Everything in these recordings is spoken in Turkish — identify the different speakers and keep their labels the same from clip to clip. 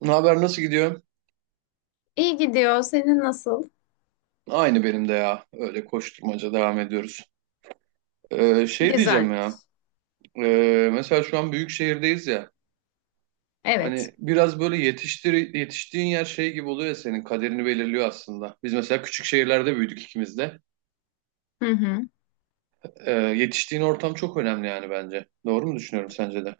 Speaker 1: Ne haber, nasıl gidiyor?
Speaker 2: İyi gidiyor. Senin nasıl?
Speaker 1: Aynı benim de ya. Öyle koşturmaca devam ediyoruz. Şey diyeceğim ya.
Speaker 2: Güzelmiş.
Speaker 1: Mesela şu an büyük şehirdeyiz ya.
Speaker 2: Evet.
Speaker 1: Hani biraz böyle yetiştiğin yer şey gibi oluyor ya, senin kaderini belirliyor aslında. Biz mesela küçük şehirlerde büyüdük ikimiz de.
Speaker 2: Hı hı.
Speaker 1: Yetiştiğin ortam çok önemli yani bence. Doğru mu düşünüyorum sence de?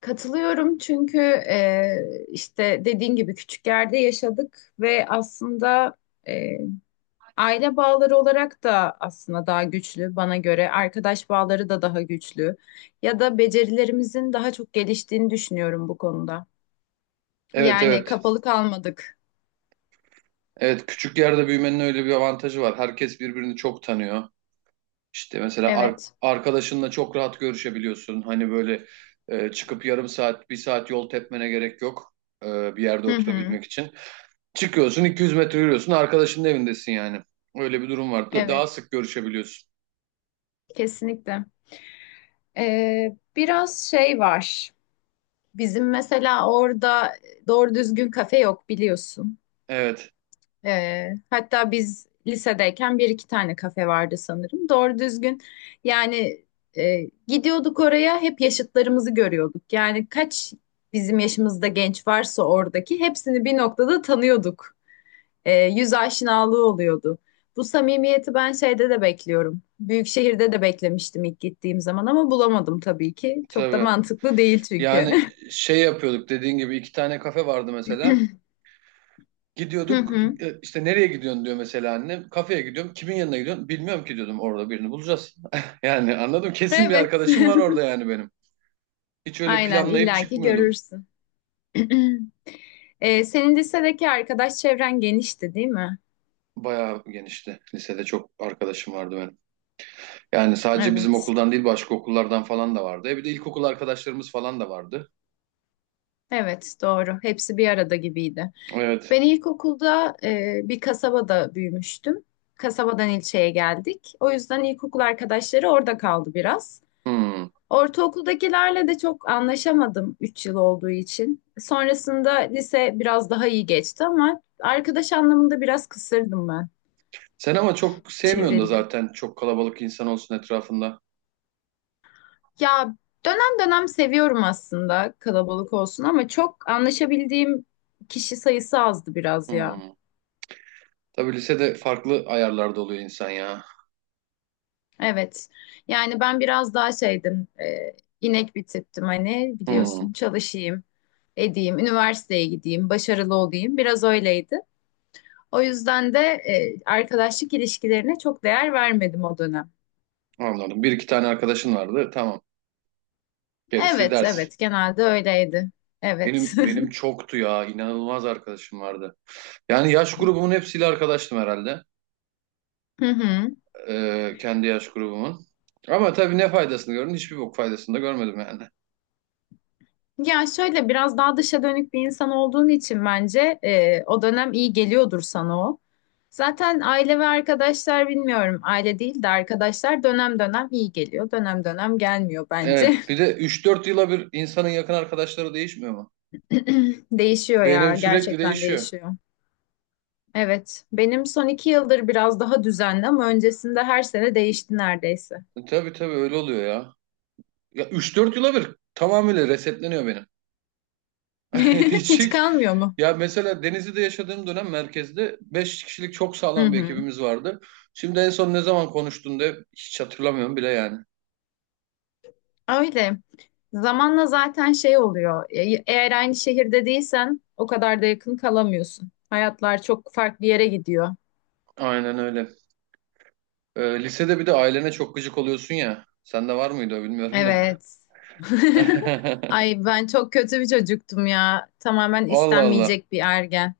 Speaker 2: Katılıyorum çünkü işte dediğin gibi küçük yerde yaşadık ve aslında e, aile bağları olarak da aslında daha güçlü bana göre. Arkadaş bağları da daha güçlü. Ya da becerilerimizin daha çok geliştiğini düşünüyorum bu konuda.
Speaker 1: Evet
Speaker 2: Yani
Speaker 1: evet.
Speaker 2: kapalı kalmadık.
Speaker 1: Evet, küçük yerde büyümenin öyle bir avantajı var. Herkes birbirini çok tanıyor. İşte mesela
Speaker 2: Evet.
Speaker 1: arkadaşınla çok rahat görüşebiliyorsun. Hani böyle çıkıp yarım saat, bir saat yol tepmene gerek yok bir yerde
Speaker 2: Hı hı.
Speaker 1: oturabilmek için. Çıkıyorsun 200 metre yürüyorsun, arkadaşının evindesin yani. Öyle bir durum var. Daha
Speaker 2: Evet.
Speaker 1: sık görüşebiliyorsun.
Speaker 2: Kesinlikle. Biraz şey var. Bizim mesela orada doğru düzgün kafe yok biliyorsun.
Speaker 1: Evet,
Speaker 2: Hatta biz lisedeyken bir iki tane kafe vardı sanırım. Doğru düzgün yani gidiyorduk oraya hep yaşıtlarımızı görüyorduk. Yani kaç bizim yaşımızda genç varsa oradaki hepsini bir noktada tanıyorduk. Yüz aşinalığı oluyordu. Bu samimiyeti ben şeyde de bekliyorum. Büyük şehirde de beklemiştim ilk gittiğim zaman ama bulamadım tabii ki. Çok da
Speaker 1: tabii.
Speaker 2: mantıklı değil çünkü.
Speaker 1: Yani şey yapıyorduk, dediğin gibi iki tane kafe vardı mesela.
Speaker 2: Hı
Speaker 1: Gidiyorduk
Speaker 2: hı.
Speaker 1: işte, nereye gidiyorsun diyor mesela annem. Kafeye gidiyorum. Kimin yanına gidiyorsun? Bilmiyorum ki diyordum, orada birini bulacağız. Yani anladım, kesin bir
Speaker 2: Evet.
Speaker 1: arkadaşım var orada yani benim. Hiç öyle
Speaker 2: Aynen
Speaker 1: planlayıp
Speaker 2: illaki
Speaker 1: çıkmıyordum.
Speaker 2: görürsün. Senin lisedeki arkadaş çevren genişti, değil mi?
Speaker 1: Bayağı genişti. Lisede çok arkadaşım vardı benim. Yani sadece bizim
Speaker 2: Evet.
Speaker 1: okuldan değil, başka okullardan falan da vardı. Bir de ilkokul arkadaşlarımız falan da vardı.
Speaker 2: Evet, doğru. Hepsi bir arada gibiydi.
Speaker 1: Evet.
Speaker 2: Ben ilkokulda bir kasabada büyümüştüm. Kasabadan ilçeye geldik. O yüzden ilkokul arkadaşları orada kaldı biraz.
Speaker 1: Hmm.
Speaker 2: Ortaokuldakilerle de çok anlaşamadım 3 yıl olduğu için. Sonrasında lise biraz daha iyi geçti ama arkadaş anlamında biraz kısırdım ben.
Speaker 1: Sen ama çok sevmiyorsun da
Speaker 2: Çevrildi.
Speaker 1: zaten çok kalabalık insan olsun etrafında.
Speaker 2: Ya dönem dönem seviyorum aslında kalabalık olsun ama çok anlaşabildiğim kişi sayısı azdı biraz ya.
Speaker 1: Hmm. Tabii lisede farklı ayarlarda oluyor insan ya.
Speaker 2: Evet. Yani ben biraz daha şeydim. İnek bir tiptim hani
Speaker 1: Hmm.
Speaker 2: biliyorsun çalışayım, edeyim, üniversiteye gideyim, başarılı olayım. Biraz öyleydi. O yüzden de arkadaşlık ilişkilerine çok değer vermedim o dönem.
Speaker 1: Anladım. Bir iki tane arkadaşın vardı. Tamam. Gerisi
Speaker 2: Evet,
Speaker 1: ders.
Speaker 2: evet genelde öyleydi.
Speaker 1: Benim
Speaker 2: Evet.
Speaker 1: benim çoktu ya. İnanılmaz arkadaşım vardı. Yani yaş grubumun hepsiyle arkadaştım herhalde.
Speaker 2: Hı hı.
Speaker 1: Kendi yaş grubumun. Ama tabii ne faydasını gördün? Hiçbir bok faydasını da görmedim yani.
Speaker 2: Ya şöyle biraz daha dışa dönük bir insan olduğun için bence o dönem iyi geliyordur sana o. Zaten aile ve arkadaşlar bilmiyorum aile değil de arkadaşlar dönem dönem iyi geliyor dönem dönem gelmiyor bence.
Speaker 1: Evet, bir de üç dört yıla bir insanın yakın arkadaşları değişmiyor mu?
Speaker 2: Değişiyor ya
Speaker 1: Benim sürekli
Speaker 2: gerçekten
Speaker 1: değişiyor.
Speaker 2: değişiyor. Evet benim son iki yıldır biraz daha düzenli ama öncesinde her sene değişti neredeyse.
Speaker 1: Tabii tabii, öyle oluyor ya. Ya üç dört yıla bir tamamıyla resetleniyor benim. Hiç
Speaker 2: Hiç
Speaker 1: hiç.
Speaker 2: kalmıyor mu?
Speaker 1: Ya mesela Denizli'de yaşadığım dönem merkezde 5 kişilik çok
Speaker 2: Hı
Speaker 1: sağlam bir
Speaker 2: hı.
Speaker 1: ekibimiz vardı. Şimdi en son ne zaman konuştuğunda hiç hatırlamıyorum bile yani.
Speaker 2: Öyle. Zamanla zaten şey oluyor. Eğer aynı şehirde değilsen o kadar da yakın kalamıyorsun. Hayatlar çok farklı yere gidiyor.
Speaker 1: Aynen öyle. Lisede bir de ailene çok gıcık oluyorsun ya. Sende var mıydı o, bilmiyorum da.
Speaker 2: Evet. Ay ben çok kötü bir çocuktum ya. Tamamen
Speaker 1: Allah Allah.
Speaker 2: istenmeyecek bir ergen.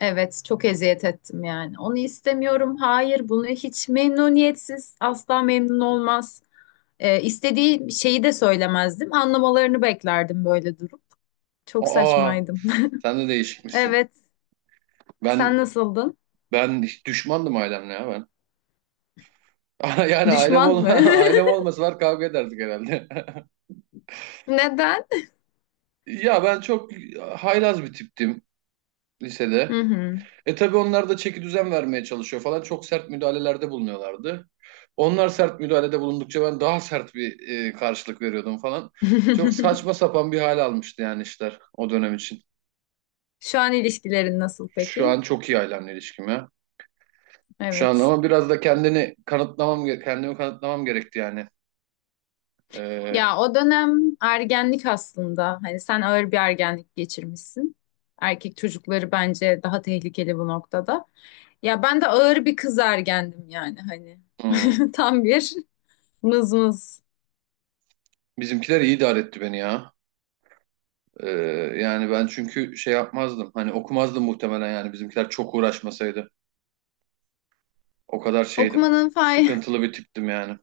Speaker 2: Evet, çok eziyet ettim yani. Onu istemiyorum. Hayır, bunu hiç memnuniyetsiz. Asla memnun olmaz. İstediği şeyi de söylemezdim. Anlamalarını beklerdim böyle durup. Çok
Speaker 1: Aa,
Speaker 2: saçmaydım.
Speaker 1: sen de değişikmişsin.
Speaker 2: Evet.
Speaker 1: Ben
Speaker 2: Sen nasıldın?
Speaker 1: ben hiç düşmandım ailemle ya ben. Yani ailem
Speaker 2: Düşman
Speaker 1: ol
Speaker 2: mı?
Speaker 1: ailem olmasalar kavga ederdik herhalde.
Speaker 2: Neden?
Speaker 1: Ya ben çok haylaz bir tiptim
Speaker 2: Hı
Speaker 1: lisede.
Speaker 2: hı.
Speaker 1: Tabii onlar da çeki düzen vermeye çalışıyor falan. Çok sert müdahalelerde bulunuyorlardı. Onlar sert müdahalede bulundukça ben daha sert bir karşılık veriyordum falan. Çok saçma sapan bir hal almıştı yani işler o dönem için.
Speaker 2: Şu an ilişkilerin nasıl
Speaker 1: Şu
Speaker 2: peki?
Speaker 1: an çok iyi ailemle ilişkim ya. Şu an
Speaker 2: Evet.
Speaker 1: ama biraz da kendimi kanıtlamam gerekti yani. Ee,
Speaker 2: Ya o dönem ergenlik aslında. Hani sen ağır bir ergenlik geçirmişsin. Erkek çocukları bence daha tehlikeli bu noktada. Ya ben de ağır bir kız ergendim yani hani.
Speaker 1: hmm.
Speaker 2: Tam bir mızmız.
Speaker 1: Bizimkiler iyi idare etti beni ya. Ee, Yani ben çünkü şey yapmazdım. Hani okumazdım muhtemelen yani, bizimkiler çok uğraşmasaydı. O kadar şeydim.
Speaker 2: Okumanın fay.
Speaker 1: Sıkıntılı bir tiptim yani.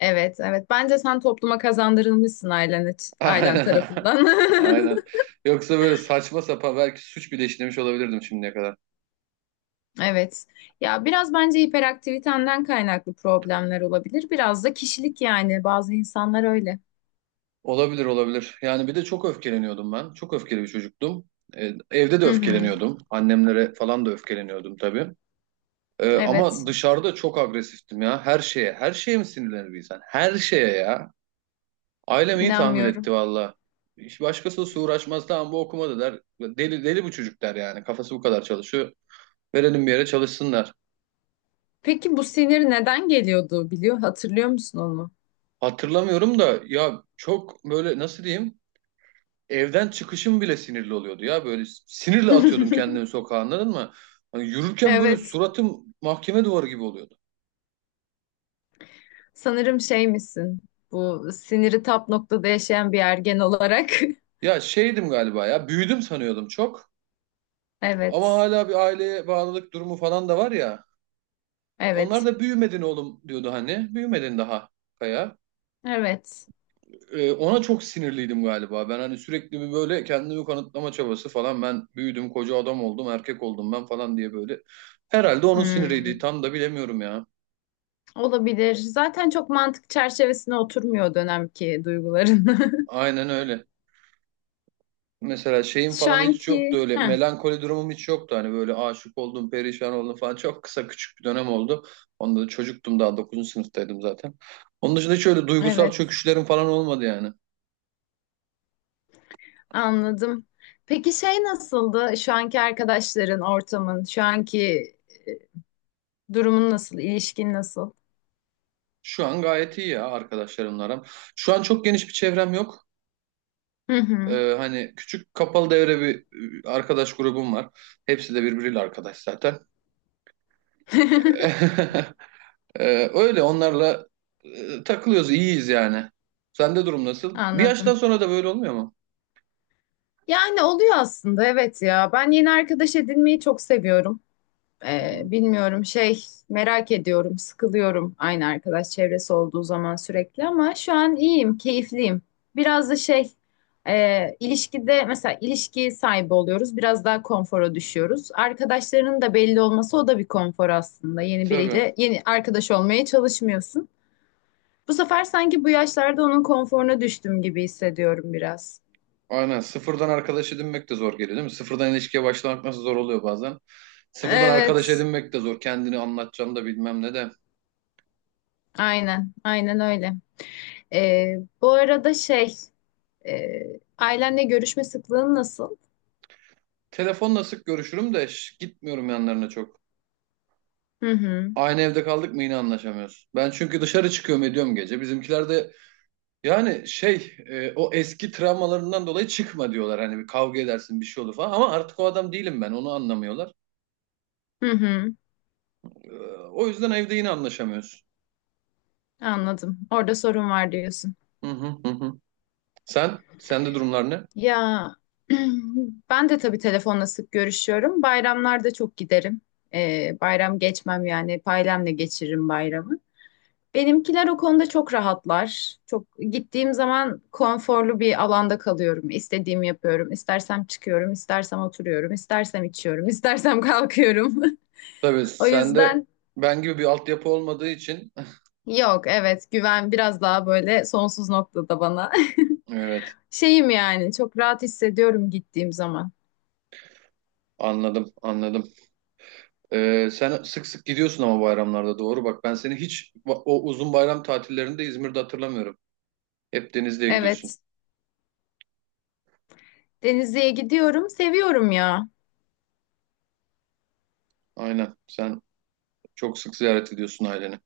Speaker 2: Evet, evet. Bence sen topluma kazandırılmışsın ailen, ailen
Speaker 1: Aynen.
Speaker 2: tarafından.
Speaker 1: Aynen. Yoksa böyle saçma sapan, belki suç bile işlemiş olabilirdim şimdiye kadar.
Speaker 2: Evet. Ya biraz bence hiperaktivitenden kaynaklı problemler olabilir. Biraz da kişilik yani. Bazı insanlar öyle.
Speaker 1: Olabilir olabilir. Yani bir de çok öfkeleniyordum ben. Çok öfkeli bir çocuktum. Evde de
Speaker 2: Hı hı.
Speaker 1: öfkeleniyordum. Annemlere falan da öfkeleniyordum tabii. Ama
Speaker 2: Evet.
Speaker 1: dışarıda çok agresiftim ya. Her şeye. Her şeye mi sinirlenir bir insan? Her şeye ya. Ailem iyi tahmin etti
Speaker 2: İnanmıyorum.
Speaker 1: valla. Hiç başkası uğraşmaz. Tamam, bu okumadı der. Deli, deli bu çocuk der yani. Kafası bu kadar çalışıyor. Verelim bir yere, çalışsınlar.
Speaker 2: Peki bu sinir neden geliyordu biliyor? Hatırlıyor musun onu?
Speaker 1: Hatırlamıyorum da ya, çok böyle nasıl diyeyim? Evden çıkışım bile sinirli oluyordu ya. Böyle sinirle atıyordum kendimi sokağa, anladın mı? Hani yürürken böyle
Speaker 2: Evet.
Speaker 1: suratım mahkeme duvarı gibi oluyordu.
Speaker 2: Sanırım şey misin? Bu siniri tap noktada yaşayan bir ergen olarak.
Speaker 1: Ya şeydim galiba ya. Büyüdüm sanıyordum çok. Ama
Speaker 2: Evet.
Speaker 1: hala bir aileye bağlılık durumu falan da var ya. Onlar
Speaker 2: Evet.
Speaker 1: da büyümedin oğlum diyordu hani. Büyümedin daha Kaya.
Speaker 2: Evet.
Speaker 1: Ona çok sinirliydim galiba. Ben hani sürekli bir böyle kendimi kanıtlama çabası falan. Ben büyüdüm, koca adam oldum, erkek oldum ben falan diye böyle. Herhalde onun siniriydi.
Speaker 2: Hmm.
Speaker 1: Tam da bilemiyorum ya.
Speaker 2: Olabilir. Zaten çok mantık çerçevesine oturmuyor o dönemki duyguların.
Speaker 1: Aynen öyle. Mesela şeyim
Speaker 2: Şu
Speaker 1: falan hiç yoktu,
Speaker 2: anki...
Speaker 1: öyle
Speaker 2: Heh.
Speaker 1: melankoli durumum hiç yoktu, hani böyle aşık oldum perişan oldum falan çok kısa küçük bir dönem oldu. Onda da çocuktum, daha dokuzuncu sınıftaydım zaten. Onun dışında hiç öyle duygusal
Speaker 2: Evet.
Speaker 1: çöküşlerim falan olmadı yani.
Speaker 2: Anladım. Peki şey nasıldı? Şu anki arkadaşların, ortamın, şu anki durumun nasıl, ilişkin nasıl?
Speaker 1: Şu an gayet iyi ya arkadaşlarımla aram. Şu an çok geniş bir çevrem yok.
Speaker 2: Hı hı.
Speaker 1: Hani küçük kapalı devre bir arkadaş grubum var. Hepsi de birbiriyle arkadaş zaten. Öyle onlarla takılıyoruz, iyiyiz yani. Sende durum nasıl? Bir yaştan
Speaker 2: Anladım.
Speaker 1: sonra da böyle olmuyor mu?
Speaker 2: Yani oluyor aslında evet ya. Ben yeni arkadaş edinmeyi çok seviyorum. Bilmiyorum şey merak ediyorum, sıkılıyorum aynı arkadaş çevresi olduğu zaman sürekli ama şu an iyiyim, keyifliyim. Biraz da şey ilişkide mesela ilişki sahibi oluyoruz, biraz daha konfora düşüyoruz. Arkadaşlarının da belli olması o da bir konfor aslında. Yeni
Speaker 1: Tabii.
Speaker 2: biriyle yeni arkadaş olmaya çalışmıyorsun. Bu sefer sanki bu yaşlarda onun konforuna düştüm gibi hissediyorum biraz.
Speaker 1: Aynen. Sıfırdan arkadaş edinmek de zor geliyor değil mi? Sıfırdan ilişkiye başlamak nasıl zor oluyor bazen. Sıfırdan arkadaş
Speaker 2: Evet,
Speaker 1: edinmek de zor. Kendini anlatacağını da bilmem ne de.
Speaker 2: aynen, aynen öyle. Ee, Bu arada şey. Ailenle görüşme sıklığın nasıl?
Speaker 1: Telefonla sık görüşürüm de, gitmiyorum yanlarına çok.
Speaker 2: Hı hı.
Speaker 1: Aynı evde kaldık mı yine anlaşamıyoruz. Ben çünkü dışarı çıkıyorum ediyorum gece. Bizimkiler de yani şey o eski travmalarından dolayı çıkma diyorlar. Hani bir kavga edersin, bir şey olur falan. Ama artık o adam değilim ben, onu anlamıyorlar.
Speaker 2: Hı hı.
Speaker 1: E, O yüzden evde yine anlaşamıyoruz.
Speaker 2: Anladım. Orada sorun var diyorsun.
Speaker 1: Hı hı hı, hı. Sen? Sende durumlar ne?
Speaker 2: Ya ben de tabii telefonla sık görüşüyorum. Bayramlarda çok giderim. Bayram geçmem yani. Hep ailemle geçiririm bayramı. Benimkiler o konuda çok rahatlar. Çok gittiğim zaman konforlu bir alanda kalıyorum. İstediğimi yapıyorum. İstersem çıkıyorum, istersem oturuyorum, istersem içiyorum, istersem kalkıyorum.
Speaker 1: Tabii,
Speaker 2: O
Speaker 1: sende
Speaker 2: yüzden
Speaker 1: ben gibi bir altyapı olmadığı için.
Speaker 2: Yok evet güven biraz daha böyle sonsuz noktada bana.
Speaker 1: Evet,
Speaker 2: Şeyim yani çok rahat hissediyorum gittiğim zaman.
Speaker 1: anladım anladım. Sen sık sık gidiyorsun ama bayramlarda, doğru bak, ben seni hiç o uzun bayram tatillerinde İzmir'de hatırlamıyorum. Hep Denizli'ye gidiyorsun.
Speaker 2: Evet Denizli'ye gidiyorum seviyorum ya.
Speaker 1: Aynen, sen çok sık ziyaret ediyorsun aileni.